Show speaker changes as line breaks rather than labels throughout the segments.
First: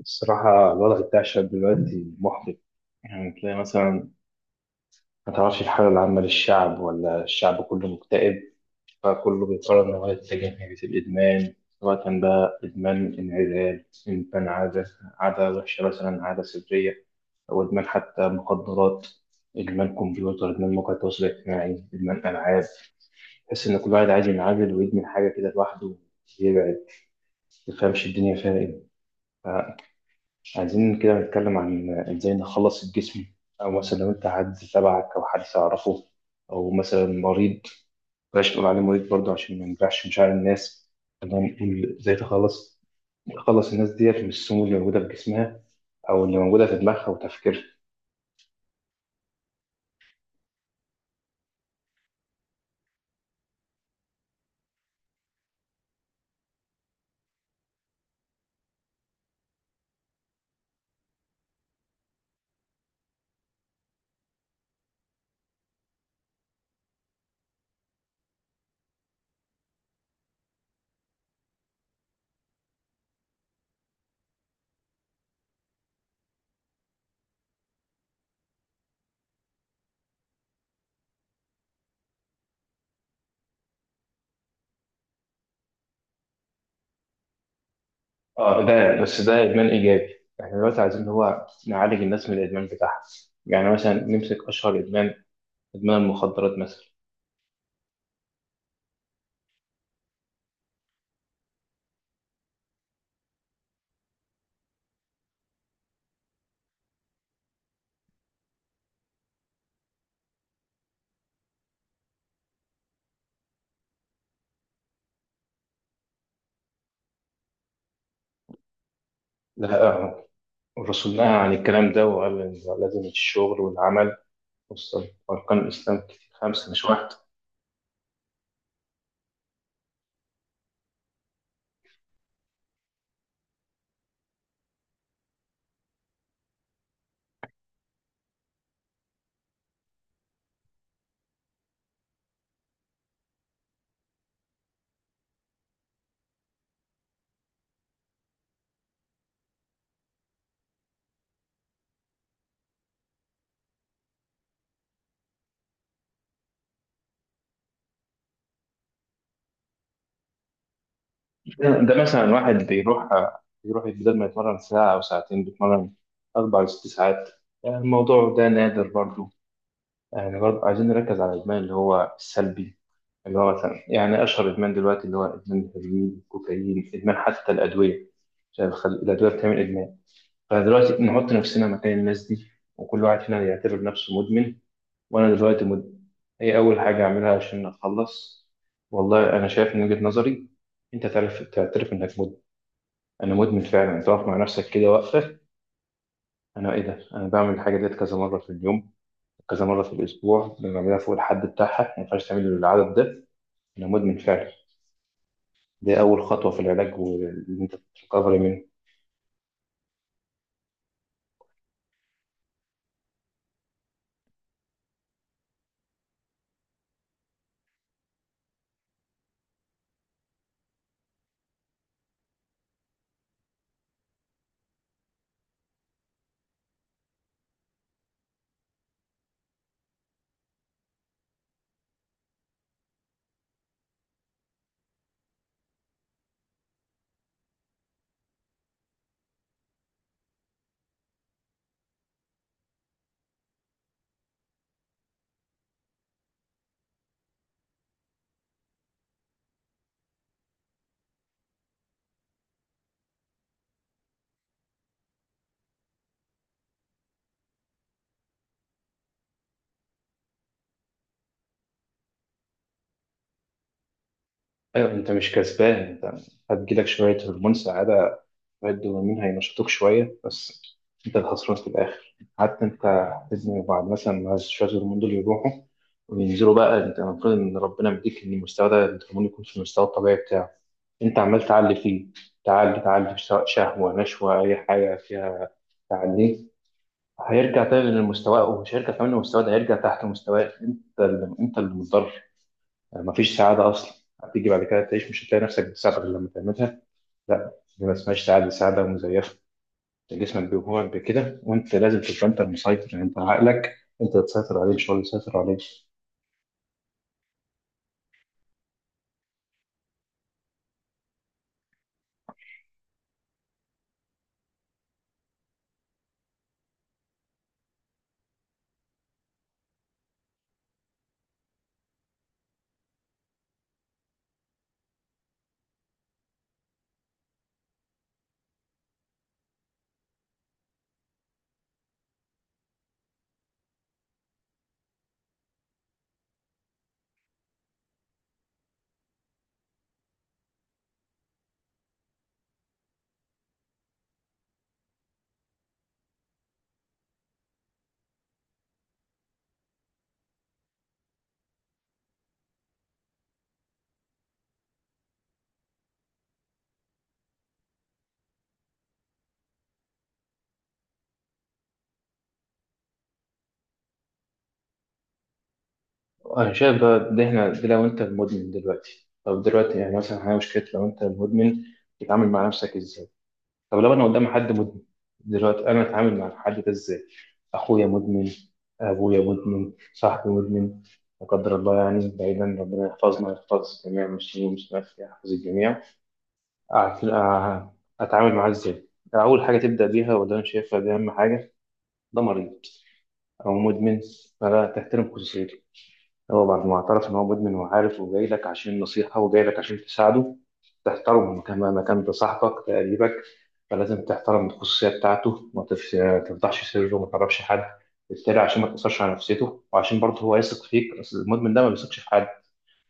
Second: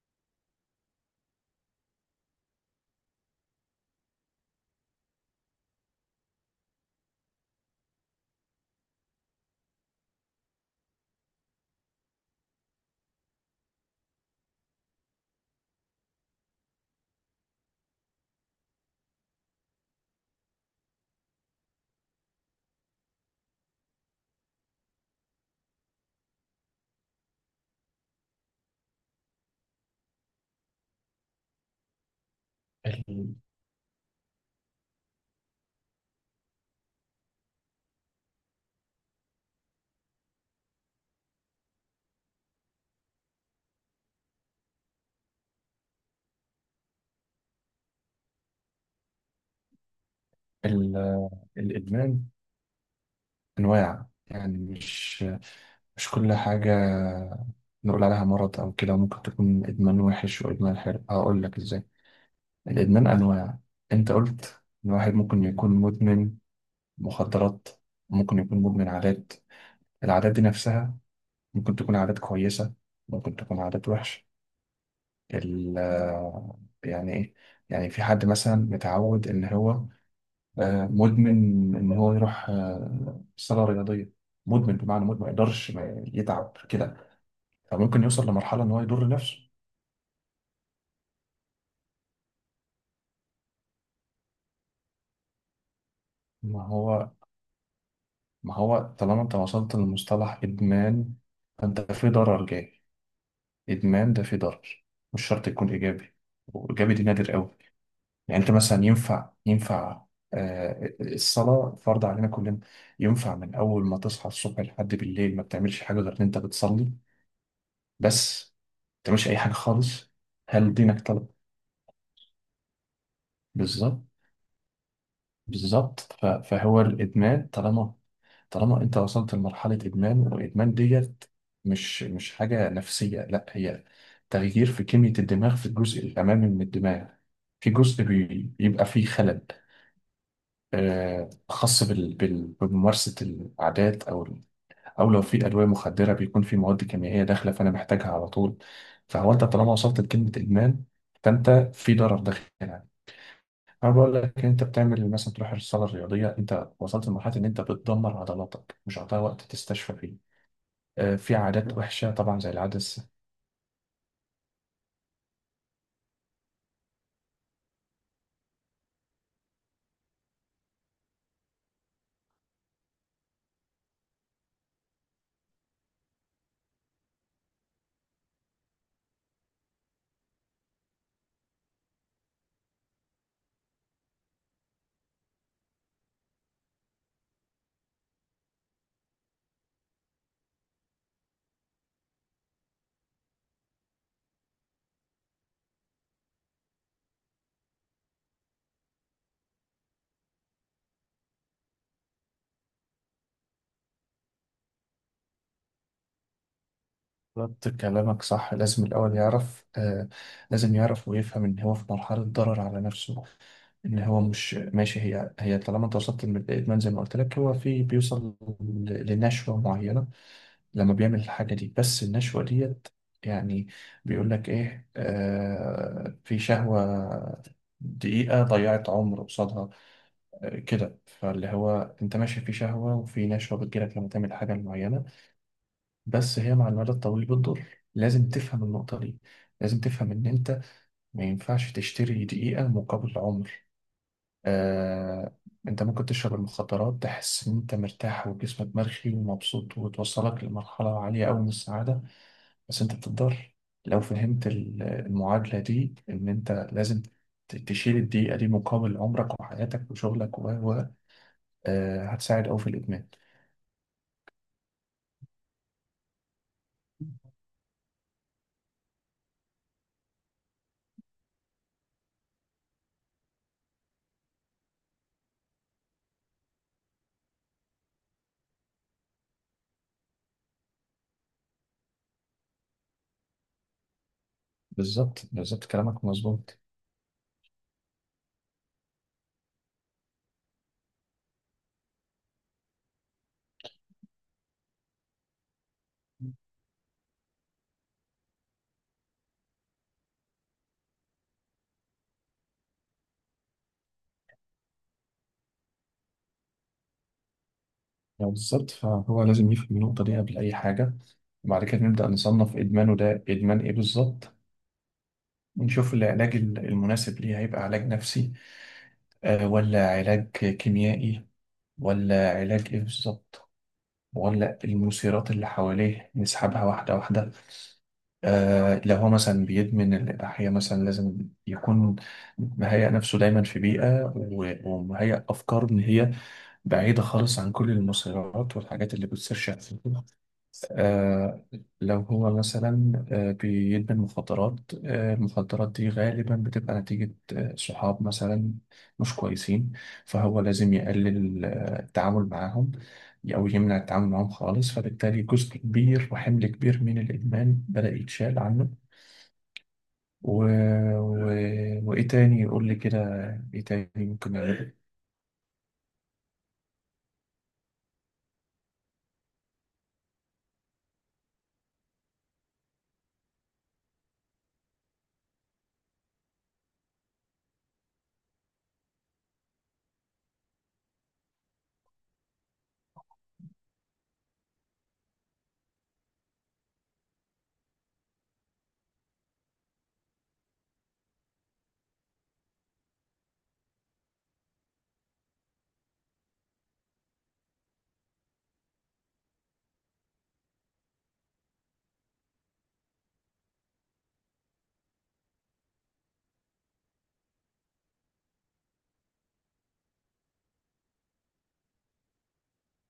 الصراحة الوضع بتاع الشعب دلوقتي محبط. يعني تلاقي مثلا، ما تعرفش الحالة العامة للشعب ولا الشعب كله مكتئب. فكله بيقرر إن هو يتجه ناحية الإدمان، سواء بقى إدمان انعزال، إدمان عادة، عادة وحشة مثلا، عادة سرية، أو إدمان حتى مخدرات، إدمان كمبيوتر، إدمان مواقع التواصل الاجتماعي، إدمان ألعاب. تحس إن كل واحد عايز ينعزل ويدمن حاجة كده لوحده ويبعد. ما تفهمش الدنيا فيها إيه. عايزين كده نتكلم عن ازاي نخلص الجسم،
ال-
او مثلا لو انت حد تبعك او حد تعرفه، او مثلا مريض. بلاش نقول عليه مريض برضه عشان ما نجرحش مشاعر الناس. خلينا نقول ازاي تخلص الناس ديت من السموم اللي موجوده في جسمها او اللي موجوده في دماغها وتفكيرها.
ال- الإدمان أنواع، يعني مش كل حاجة نقول عليها مرض أو كده. ممكن تكون إدمان وحش وإدمان حلو، هقول لك إزاي. الإدمان أنواع، أنت قلت إن واحد ممكن يكون مدمن مخدرات، ممكن يكون مدمن عادات. العادات دي نفسها ممكن تكون عادات كويسة، ممكن تكون عادات وحشة. ال يعني إيه؟ يعني في حد مثلا متعود إن هو مدمن، ان هو يروح صاله رياضيه، مدمن بمعنى مدمن ما يقدرش ما يتعب كده، فممكن يوصل
اه
لمرحله ان هو
ده
يضر
بس،
نفسه.
ده ادمان ايجابي. احنا دلوقتي عايزين اللي هو نعالج الناس من الادمان بتاعها. يعني مثلا نمسك اشهر ادمان، ادمان المخدرات
ما
مثلا.
هو ما هو طالما انت وصلت لمصطلح ادمان فانت في ضرر جاي. ادمان ده في ضرر، مش شرط يكون ايجابي، وايجابي دي نادر قوي. يعني انت مثلا ينفع الصلاه فرض علينا كلنا، ينفع من اول ما تصحى الصبح لحد بالليل ما بتعملش حاجه غير ان انت بتصلي بس؟ ما تعملش اي حاجه
لا
خالص؟ هل دينك
الرسول نهى
طلب؟
عن الكلام ده وقال إن لازم الشغل
بالظبط.
والعمل. بص، أركان
بالظبط،
الإسلام كتير، خمسة
فهو
مش واحد.
الادمان، طالما طالما انت وصلت لمرحله ادمان، والادمان ديت مش حاجه نفسيه، لا هي تغيير في كميه الدماغ، في الجزء الامامي من الدماغ، في جزء بيبقى فيه خلل، خاص بممارسه العادات. او او لو في ادويه مخدره بيكون في مواد كيميائيه داخله فانا محتاجها على طول. فهو انت طالما وصلت لكلمه ادمان فانت في ضرر داخلها. انا بقول لك انت بتعمل مثلا تروح الصاله الرياضيه، انت وصلت لمرحله ان انت بتدمر عضلاتك، مش هتعطيها وقت تستشفى فيه. آه، في عادات
ده
وحشه
مثلا
طبعا زي
واحد بيروح
العدسه.
بيروح بدل ما يتمرن ساعة أو ساعتين بيتمرن أربع لست ساعات. يعني الموضوع ده نادر برضو. يعني برضو عايزين نركز على الإدمان اللي هو السلبي، اللي هو مثلا يعني أشهر إدمان دلوقتي اللي هو إدمان الهيروين، الكوكايين، إدمان حتى الأدوية. عشان الأدوية بتعمل إدمان. فدلوقتي نحط نفسنا مكان الناس دي، وكل واحد فينا يعتبر نفسه مدمن. وانا دلوقتي ايه اول حاجه اعملها عشان اتخلص؟ والله انا شايف من وجهه نظري، انت تعرف تعترف انك مدمن. انا مدمن فعلا، تقف مع نفسك كده واقفه. انا ايه ده، انا بعمل الحاجه ديت كذا مره في اليوم، كذا مره في الاسبوع، أنا بعملها فوق الحد بتاعها، ما ينفعش تعمل العدد ده. انا مدمن فعلا. دي اول خطوه في العلاج، واللي
بالظبط،
انت
كلامك
تتكبر
صح،
منه.
لازم الاول يعرف. آه، لازم يعرف ويفهم ان هو في مرحله ضرر على نفسه، ان هو مش ماشي هي هي. طالما انت وصلت للادمان زي ما قلت لك، هو في بيوصل لنشوه معينه لما بيعمل الحاجة دي، بس النشوة ديت، يعني، بيقول لك إيه، آه، في شهوة، دقيقة ضيعت عمر قصادها. آه كده، فاللي هو أنت ماشي في شهوة وفي نشوة بتجيلك لما تعمل حاجة معينة، بس هي مع المدى الطويل بتضر. لازم تفهم النقطة دي، لازم تفهم إن أنت ما ينفعش تشتري دقيقة مقابل عمر. آه. أنت ممكن تشرب المخدرات، تحس إن أنت مرتاح وجسمك مرخي ومبسوط، وتوصلك لمرحلة عالية أوي من السعادة، بس انت بتقدر، لو فهمت المعادلة دي ان انت لازم تشيل الدقيقة دي مقابل عمرك وحياتك وشغلك و آه، هتساعد أوي في الإدمان.
ايوه، انت مش كسبان. انت هتجيلك شويه هرمون سعاده، شوية دوبامين هينشطوك شوية بس. أنت الخسران في الآخر. حتى أنت لازم بعد مثلا ما شوية الهرمون دول يروحوا وينزلوا بقى، أنت المفروض إن ربنا مديك إن المستوى ده، الهرمون يكون في المستوى الطبيعي بتاعه. أنت عمال تعلي فيه، تعلي تعلي سواء شهوة نشوة أي حاجة
بالظبط،
فيها.
بالظبط، كلامك
تعليه
مظبوط.
هيرجع تاني لمستواه، ومش هيرجع كمان لمستواه، ده هيرجع تحت مستواك، أنت اللي متضرر. يعني مفيش سعادة أصلا. هتيجي بعد كده تعيش مش هتلاقي نفسك بتساعدك غير لما تعملها. لا، دي ما اسمهاش سعادة، سعادة مزيفة. جسمك بيجوعك بكده، وانت لازم تبقى انت المسيطر، يعني انت عقلك، انت اللي تسيطر عليه مش هو اللي يسيطر عليك.
يعني بالظبط، فهو لازم يفهم النقطة دي قبل أي حاجة، وبعد كده نبدأ نصنف إدمانه ده إدمان إيه بالظبط، ونشوف العلاج المناسب ليه، هيبقى علاج نفسي، آه، ولا علاج كيميائي، ولا علاج إيه بالظبط، ولا المثيرات اللي حواليه نسحبها واحدة واحدة. آه، لو هو مثلا بيدمن الإباحية مثلا، لازم يكون مهيأ نفسه دايما في بيئة ومهيأ أفكار إن هي بعيدة خالص عن كل المسيرات والحاجات اللي بتصير شخصيا. آه، لو هو مثلا آه بيدمن مخدرات، آه المخدرات دي غالبا بتبقى نتيجة آه صحاب مثلا مش كويسين، فهو لازم يقلل التعامل معاهم أو يمنع التعامل معاهم خالص، فبالتالي جزء كبير وحمل كبير من الإدمان بدأ يتشال عنه. و... و... وايه تاني قول لي كده، ايه تاني ممكن نعمله؟
انا شايف بقى ده، احنا ده لو انت المدمن دلوقتي، طب دلوقتي يعني مثلا احنا مشكله لو انت المدمن، تتعامل مع نفسك ازاي؟ طب لو انا قدام حد مدمن دلوقتي، انا اتعامل مع الحد ده ازاي؟ اخويا مدمن، ابويا مدمن، صاحبي مدمن، لا قدر الله، يعني بعيدا، ربنا يحفظنا ويحفظ الجميع المسلمين والمسلمات، يحفظ الجميع. أعت- آه، أتعامل معاه إزاي؟ أول حاجة تبدأ بيها، وده أنا شايفها دي أهم حاجة، ده مريض أو مدمن، فلا تحترم خصوصيته. هو بعد ما اعترف إن هو مدمن وعارف وجاي لك عشان نصيحة وجاي لك عشان تساعده، تحترمه كما ما كان، ده صاحبك ده قريبك. فلازم تحترم الخصوصية بتاعته، ما تفش- تفضحش سره وما تعرفش حد. بالتالي عشان ما تأثرش على نفسيته، وعشان برضه هو يثق فيك، أصل المدمن ده ما بيثقش في حد.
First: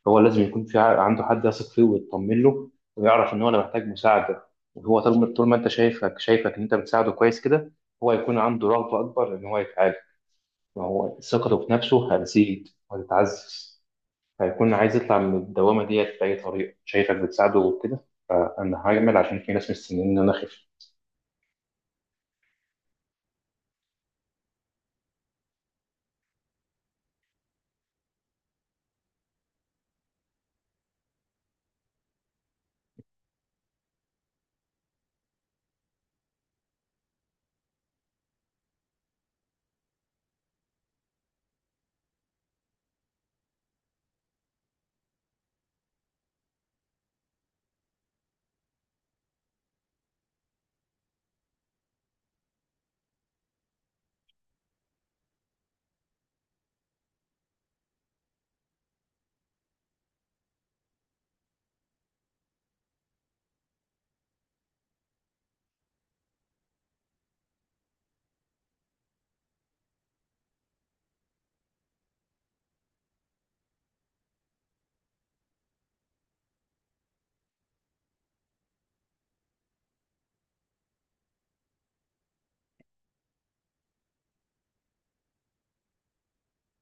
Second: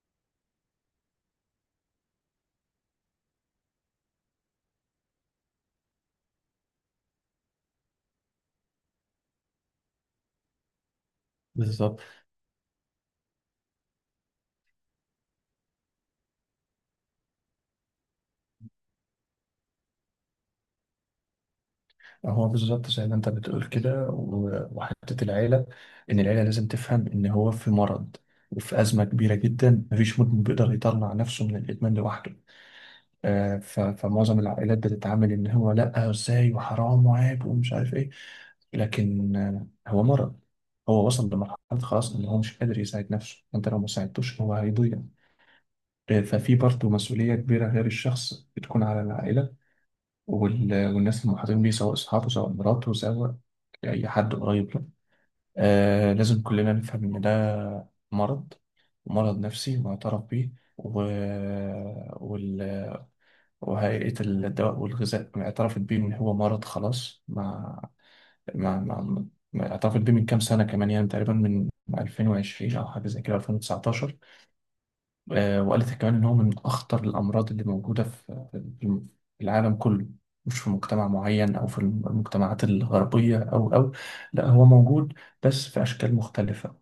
هو لازم يكون في عنده حد يثق فيه ويطمن له. ويعرف ان هو، انا محتاج مساعده. وهو طول ما انت شايفك ان انت بتساعده كويس كده، هو هيكون عنده رغبه اكبر ان هو يتعالج. ما هو ثقته في
بالظبط،
نفسه هتزيد وهتتعزز. هيكون عايز يطلع من الدوامه ديت باي طريقه، شايفك بتساعده وكده. فانا هعمل عشان في ناس مستنيين ان انا اخف.
هو بالظبط زي ما انت بتقول كده، وحتة العيلة، ان العيلة لازم تفهم ان هو في مرض، وفي أزمة كبيرة جدا. مفيش مدمن بيقدر يطلع نفسه من الإدمان لوحده. آه، فمعظم العائلات بتتعامل ان هو لا، ازاي، وحرام وعيب ومش عارف ايه، لكن آه، هو مرض، هو وصل لمرحلة خلاص ان هو مش قادر يساعد نفسه. انت لو ما ساعدتوش هو هيضيع. ففي برضه مسؤولية كبيرة غير الشخص بتكون على العائلة والناس المحاطين بيه، سواء أصحابه، سواء مراته، سواء أي حد قريب له. آه، لازم كلنا نفهم إن ده مرض، مرض نفسي معترف بيه. و... وال... وهيئة الدواء والغذاء اعترفت بيه إن هو مرض خلاص. مع مع اعترفت بيه من كام سنة كمان، يعني تقريبا من 2020 أو حاجة زي كده، 2019. آه، وقالت كمان إن هو من أخطر الأمراض اللي موجودة في العالم كله، مش في مجتمع معين أو في المجتمعات الغربية أو، لا هو موجود بس في أشكال مختلفة.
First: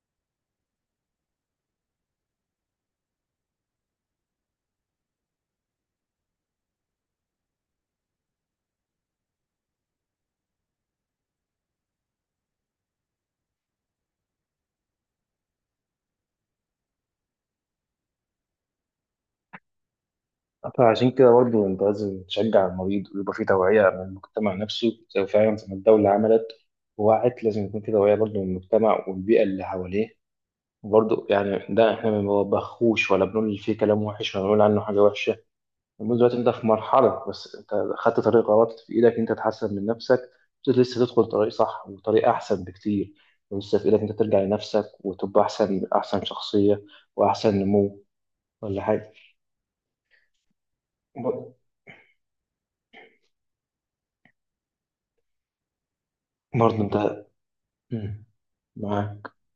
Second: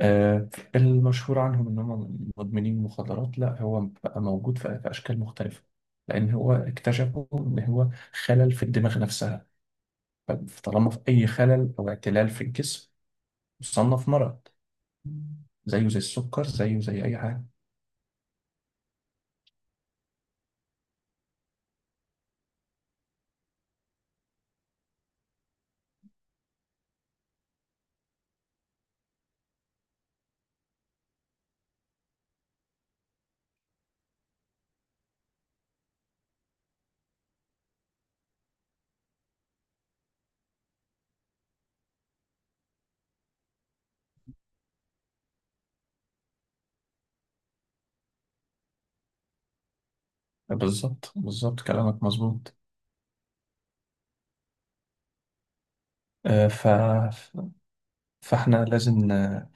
آه، المشهور عنهم إن هم مدمنين مخدرات، لا، هو بقى موجود في أشكال مختلفة، لأن هو اكتشفوا إن هو خلل في الدماغ نفسها. فطالما في أي خلل أو اعتلال في الجسم يصنف مرض، زيه زي السكر، زيه زي أي حاجة.
فعشان كده برضه انت لازم تشجع المريض، ويبقى في توعيه من المجتمع نفسه زي فعلا زي ما الدوله عملت ووعت. لازم يكون في توعيه برضه من المجتمع والبيئه اللي حواليه. برضه يعني ده احنا ما بنوبخوش ولا بنقول فيه كلام وحش ولا بنقول عنه حاجه وحشه. المهم دلوقتي انت في مرحله، بس انت خدت طريق غلط، في ايدك انت تحسن من نفسك. بس لسه تدخل طريق صح وطريق احسن بكتير. ولسه في ايدك انت ترجع لنفسك وتبقى احسن، احسن شخصيه واحسن نمو، ولا حاجه.
بالظبط، بالظبط، كلامك مظبوط. آه، ف...
برضه انت، مم.
فاحنا لازم
معاك.
ن-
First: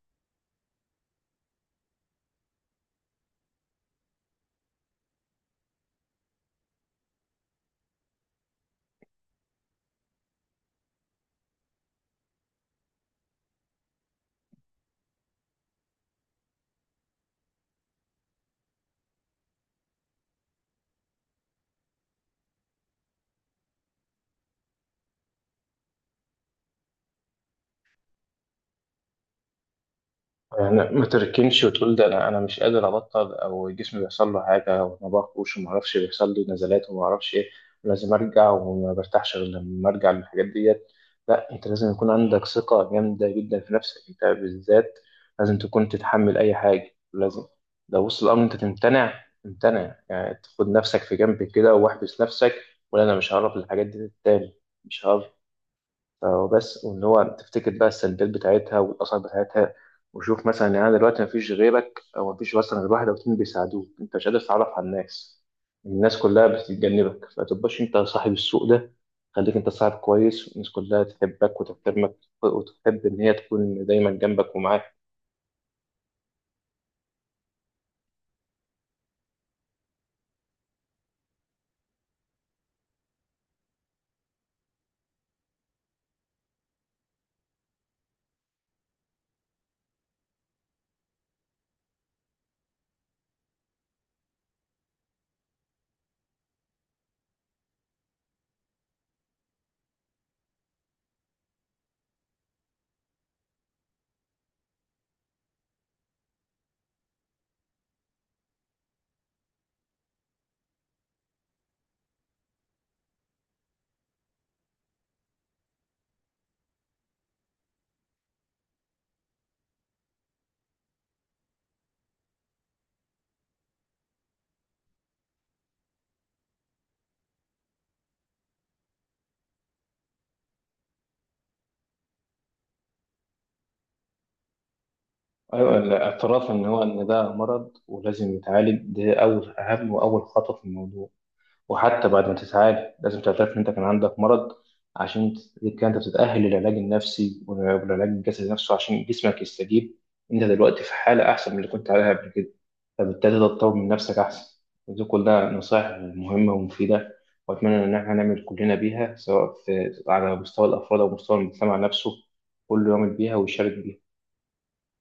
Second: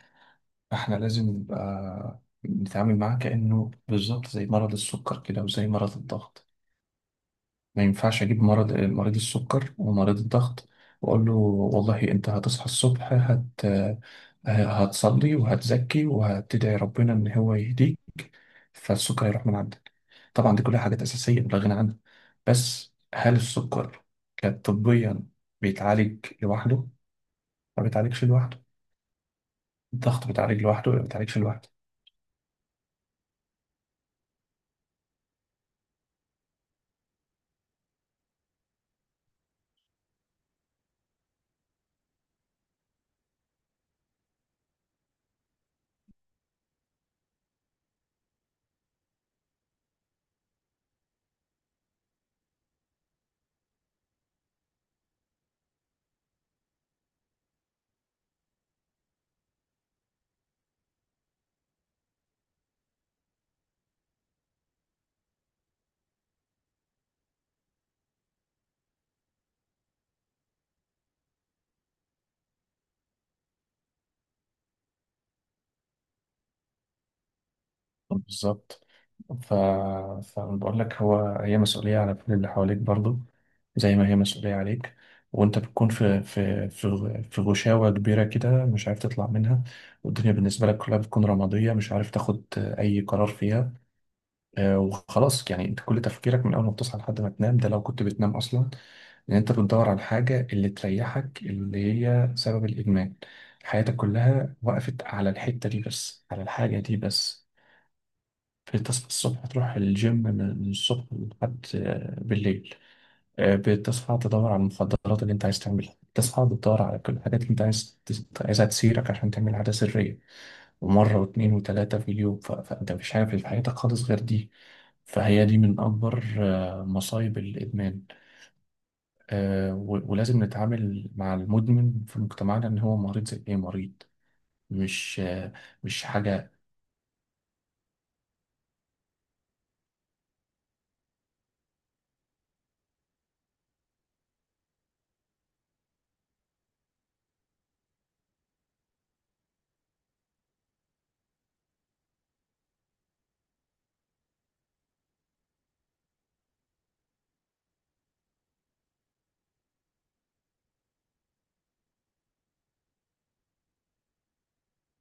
احنا لازم نبقى نتعامل معاه كأنه بالظبط زي مرض السكر كده وزي مرض الضغط. ما ينفعش اجيب مرض مريض السكر ومريض الضغط واقول له والله انت هتصحى الصبح هتصلي وهتزكي وهتدعي ربنا ان هو يهديك فالسكر يروح من عندك. طبعا دي كلها حاجات اساسيه لا غنى عنها، بس هل السكر كطبيا بيتعالج لوحده؟ ما بيتعالجش لوحده. الضغط بيتعالج
يعني
لوحده؟ ما
ما
بيتعالجش
تركنش
لوحده.
وتقول ده، انا مش قادر ابطل، او جسمي بيحصل له حاجه، وما باكلش وما اعرفش بيحصل لي نزلات وما اعرفش ايه، ولازم ارجع، وما برتاحش غير لما ارجع للحاجات ديت. لا، انت لازم يكون عندك ثقه جامده جدا في نفسك انت بالذات. لازم تكون تتحمل اي حاجه، لازم لو وصل الامر انت تمتنع، تمتنع يعني تاخد نفسك في جنب كده واحبس نفسك. ولا، انا مش هعرف الحاجات دي تاني، مش هعرف. وبس، وان هو تفتكر بقى السلبيات بتاعتها والاثار بتاعتها. وشوف مثلا يعني أنا دلوقتي مفيش غيرك، او مفيش مثلا غير واحد او اتنين بيساعدوك، انت مش قادر تتعرف على الناس، الناس كلها بتتجنبك، فتبقاش انت صاحب السوق ده. خليك انت صاحب كويس والناس كلها تحبك وتحترمك، وتحب ان هي تكون دايما جنبك ومعاك.
بالظبط. ف... فأنا بقول لك هو هي مسؤولية على كل اللي حواليك برضو زي ما هي مسؤولية عليك. وأنت بتكون في غشاوة كبيرة كده مش عارف تطلع منها، والدنيا بالنسبة لك كلها بتكون رمادية، مش عارف تاخد أي قرار فيها. آه، وخلاص يعني انت كل تفكيرك من اول ما بتصحى لحد ما تنام، ده لو كنت بتنام اصلا، ان انت بتدور على الحاجه اللي تريحك، اللي هي سبب الادمان. حياتك كلها وقفت على الحته دي بس، على الحاجه دي بس. فتصحى الصبح تروح الجيم من الصبح لحد آه، بالليل، آه، بتصحى تدور على المخدرات اللي انت عايز تعملها، بتصحى بتدور على كل الحاجات اللي انت عايزها تسيرك عشان تعمل عادة سرية، ومرة واتنين وتلاتة في اليوم. فانت مش عارف في حياتك خالص غير دي. فهي دي من أكبر آه، مصايب الإدمان. آه، ولازم نتعامل مع المدمن في مجتمعنا إن هو مريض زي أي مريض، مش آه،
ايوه،
مش
الاعتراف
حاجة
ان هو، ان ده مرض ولازم يتعالج، ده اول اهم واول خطوه في الموضوع. وحتى بعد ما تتعالج لازم تعترف إن أنت كان عندك مرض، عشان تبقى أنت بتتأهل للعلاج النفسي والعلاج الجسدي نفسه عشان جسمك يستجيب. أنت دلوقتي في حالة أحسن من اللي كنت عليها قبل كده، فبالتالي تطور من نفسك أحسن. ودي كلها نصائح مهمة ومفيدة، وأتمنى إن إحنا نعمل كلنا بيها سواء في على مستوى الأفراد أو مستوى المجتمع نفسه، كله يعمل بيها ويشارك بيها.